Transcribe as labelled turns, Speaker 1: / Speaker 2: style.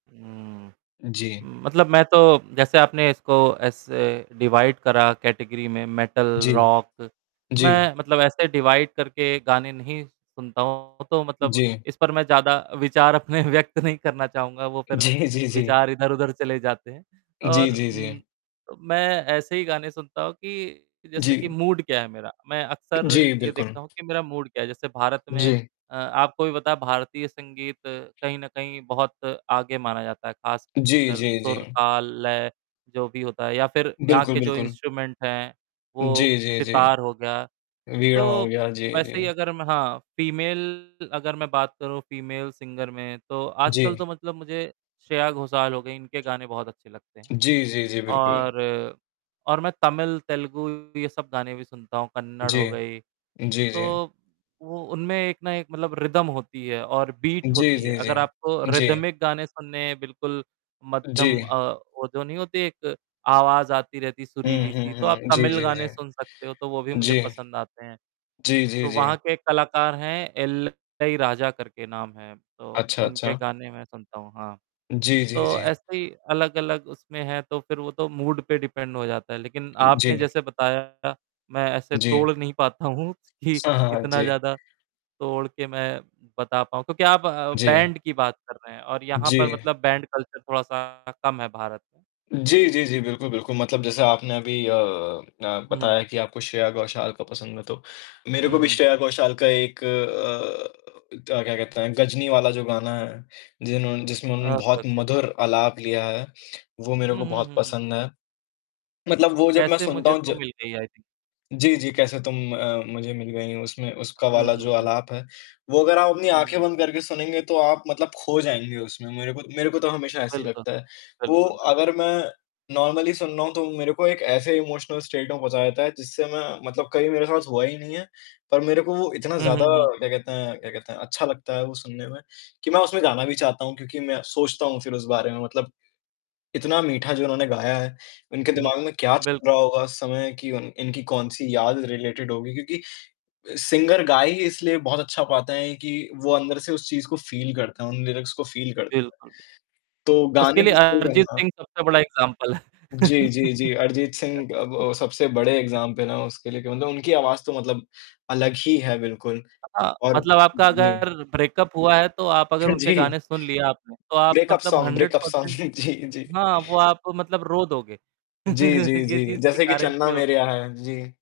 Speaker 1: उम
Speaker 2: उ, जी।
Speaker 1: उम, मतलब मैं तो जैसे आपने इसको ऐसे डिवाइड करा कैटेगरी में, मेटल
Speaker 2: जी,
Speaker 1: रॉक,
Speaker 2: जी।
Speaker 1: मैं मतलब ऐसे डिवाइड करके गाने नहीं सुनता हूँ, तो मतलब
Speaker 2: जी।
Speaker 1: इस पर मैं ज़्यादा विचार अपने व्यक्त नहीं करना चाहूँगा। वो फ़िर
Speaker 2: जी, जी, जी
Speaker 1: विचार इधर-उधर चले जाते हैं
Speaker 2: जी,
Speaker 1: और
Speaker 2: जी,
Speaker 1: उम,
Speaker 2: जी।
Speaker 1: अब मैं ऐसे ही गाने सुनता हूँ कि, जैसे कि
Speaker 2: जी।
Speaker 1: मूड क्या है मेरा, मैं अक्सर
Speaker 2: जी,
Speaker 1: ये
Speaker 2: बिल्कुल।
Speaker 1: देखता हूँ कि मेरा मूड क्या है। जैसे भारत में
Speaker 2: जी।
Speaker 1: अ, आपको भी पता है भारतीय संगीत कहीं न कहीं बहुत आगे माना जाता है,
Speaker 2: जी,
Speaker 1: ख़ासकर
Speaker 2: जी,
Speaker 1: सुर,
Speaker 2: जी।
Speaker 1: ताल, लय जो भी होता है या फ़िर यहाँ
Speaker 2: बिल्कुल,
Speaker 1: के जो
Speaker 2: बिल्कुल।
Speaker 1: इंस्ट्रूमेंट हैं, वो
Speaker 2: जी, जी,
Speaker 1: सितार
Speaker 2: जी।
Speaker 1: हो गया।
Speaker 2: वीणा
Speaker 1: तो,
Speaker 2: हो गया, जी, जी।
Speaker 1: वैसे ही अगर मैं हाँ फीमेल अगर मैं बात करूँ फीमेल सिंगर में, तो आजकल तो
Speaker 2: जी।
Speaker 1: मतलब मुझे श्रेया घोषाल हो गई, इनके गाने बहुत अच्छे लगते हैं।
Speaker 2: जी, जी, जी, बिल्कुल।
Speaker 1: और और मैं तमिल, तेलुगु ये सब गाने भी सुनता हूँ, कन्नड़ हो
Speaker 2: जी।
Speaker 1: गई,
Speaker 2: जी, जी।
Speaker 1: तो वो उनमें एक ना एक मतलब रिदम होती है और बीट
Speaker 2: जी,
Speaker 1: होती है।
Speaker 2: जी, जी।
Speaker 1: अगर आपको
Speaker 2: जी।
Speaker 1: रिदमिक गाने सुनने हैं बिल्कुल मध्यम
Speaker 2: जी।
Speaker 1: अ, वो जो नहीं होती एक आवाज़ आती रहती है
Speaker 2: हुँ, हुँ,
Speaker 1: सुरीली-सी, तो आप
Speaker 2: हुँ। जी,
Speaker 1: तमिल
Speaker 2: जी,
Speaker 1: गाने सुन
Speaker 2: जी।
Speaker 1: सकते हो, तो वो भी मुझे
Speaker 2: जी।
Speaker 1: पसंद आते हैं।
Speaker 2: जी, जी,
Speaker 1: तो वहाँ
Speaker 2: जी।
Speaker 1: के एक कलाकार हैं इलैयाराजा करके नाम है, तो
Speaker 2: अच्छा,
Speaker 1: उनके
Speaker 2: अच्छा।
Speaker 1: गाने मैं सुनता हूँ, हाँ।
Speaker 2: जी, जी,
Speaker 1: तो
Speaker 2: जी।
Speaker 1: ऐसे ही अलग-अलग उसमें है तो फ़िर वो तो मूड पे डिपेंड हो जाता है, लेक़िन आपने
Speaker 2: जी।
Speaker 1: जैसे बताया, मैं ऐसे
Speaker 2: जी।
Speaker 1: तोड़ नहीं पाता हूँ कि
Speaker 2: सा हाँ,
Speaker 1: इतना
Speaker 2: जी।
Speaker 1: ज़्यादा तोड़ के मैं बता पाऊँ। क्योंकि आप अ,
Speaker 2: जी।
Speaker 1: बैंड की बात कर रहे हैं और यहाँ पर
Speaker 2: जी।
Speaker 1: मतलब बैंड कल्चर थोड़ा सा कम है भारत में।
Speaker 2: जी, जी, जी, बिल्कुल, बिल्कुल। मतलब जैसे आपने अभी अ अ,
Speaker 1: हुँ।
Speaker 2: बताया कि आपको श्रेया घोषाल का पसंद है, तो मेरे
Speaker 1: हुँ,
Speaker 2: को भी
Speaker 1: हुँ।
Speaker 2: श्रेया घोषाल का एक अ अ, क्या क्या कहते हैं, गजनी वाला जो गाना है, जिन्होंने जिसमें उन्होंने
Speaker 1: ओके, ओके,
Speaker 2: बहुत
Speaker 1: ओके, ओके।
Speaker 2: मधुर आलाप लिया है, वो मेरे
Speaker 1: हुँ,
Speaker 2: को
Speaker 1: हुँ,
Speaker 2: बहुत
Speaker 1: हुँ, हुँ।
Speaker 2: पसंद है। मतलब वो जब मैं
Speaker 1: कैसे
Speaker 2: सुनता
Speaker 1: मुझे
Speaker 2: हूँ
Speaker 1: तू
Speaker 2: ज
Speaker 1: मिल गई, आई थिंक।
Speaker 2: जी, जी। "कैसे तुम अ, मुझे मिल गई" उसमें उसका
Speaker 1: हुँ,
Speaker 2: वाला
Speaker 1: हुँ,
Speaker 2: जो
Speaker 1: हुँ।
Speaker 2: आलाप है, वो अगर आप अपनी
Speaker 1: हुँ,
Speaker 2: आँखें
Speaker 1: हुँ।
Speaker 2: बंद करके सुनेंगे तो आप मतलब ख़ो जाएँगे उसमें। मेरे को मेरे को तो हमेशा ऐसे ही
Speaker 1: बिल्कुल,
Speaker 2: लगता है। वो
Speaker 1: बिल्कुल, बिल्क
Speaker 2: अगर मैं नॉर्मली सुन रहा हूँ, तो मेरे को एक ऐसे इमोशनल स्टेट में पहुँचा देता है जिससे मैं मतलब कहीं मेरे साथ हुआ ही नहीं हैं, पर मेरे को वो इतना
Speaker 1: हुँ, हुँ,
Speaker 2: ज़्यादा
Speaker 1: हुँ।
Speaker 2: क्या कहते हैं क्या कहते हैं, अच्छा लगता है वो सुनने में, कि मैं उसमें गाना भी चाहता हूँ क्योंकि मैं सोचता हूँ फ़िर उस बारे में। मतलब इतना मीठा जो उन्होंने गाया है, उनके
Speaker 1: हुँ, हुँ।
Speaker 2: दिमाग में क्या चल
Speaker 1: बिल्कुल,
Speaker 2: रहा
Speaker 1: बिल्कुल।
Speaker 2: होगा उस समय कि उन इनकी कौन-सी याद रिलेटेड होगी। क्योंकि अ, सिंगर गा ही इसलिए बहुत अच्छा पाता है कि वो अंदर से उस चीज़ को फ़ील करते हैं, उन लिरिक्स को फ़ील करते
Speaker 1: बिल्कुल।
Speaker 2: है, तो
Speaker 1: उसके
Speaker 2: गाने
Speaker 1: लिए
Speaker 2: को [unintelligible]
Speaker 1: अरिजीत
Speaker 2: जाऊँगा।
Speaker 1: सिंह सबसे बड़ा एग्ज़ाम्पल है।
Speaker 2: जी, जी, जी। अरिजीत सिंह अब अ, सबसे बड़े एग्ज़ाम्पल हैं उसके लिए, कि मतलब उनकी आवाज़ तो मतलब अलग ही है बिल्कुल।
Speaker 1: हाँ,
Speaker 2: और
Speaker 1: मतलब आपका
Speaker 2: जी।
Speaker 1: अगर ब्रेकअप हुआ है, तो आप अगर उनके
Speaker 2: जी।
Speaker 1: गाने सुन लिए आपने, तो आप
Speaker 2: ब्रेकअप
Speaker 1: मतलब
Speaker 2: song
Speaker 1: hundred
Speaker 2: breakup song
Speaker 1: percent
Speaker 2: जी, जी
Speaker 1: हाँ, वो आपको मतलब रो दोगे।
Speaker 2: जी, जी,
Speaker 1: ये
Speaker 2: जी,
Speaker 1: चीज़ की
Speaker 2: जैसे कि
Speaker 1: गारंटी
Speaker 2: चन्ना
Speaker 1: होती
Speaker 2: मेरेया
Speaker 1: है।
Speaker 2: है। जी।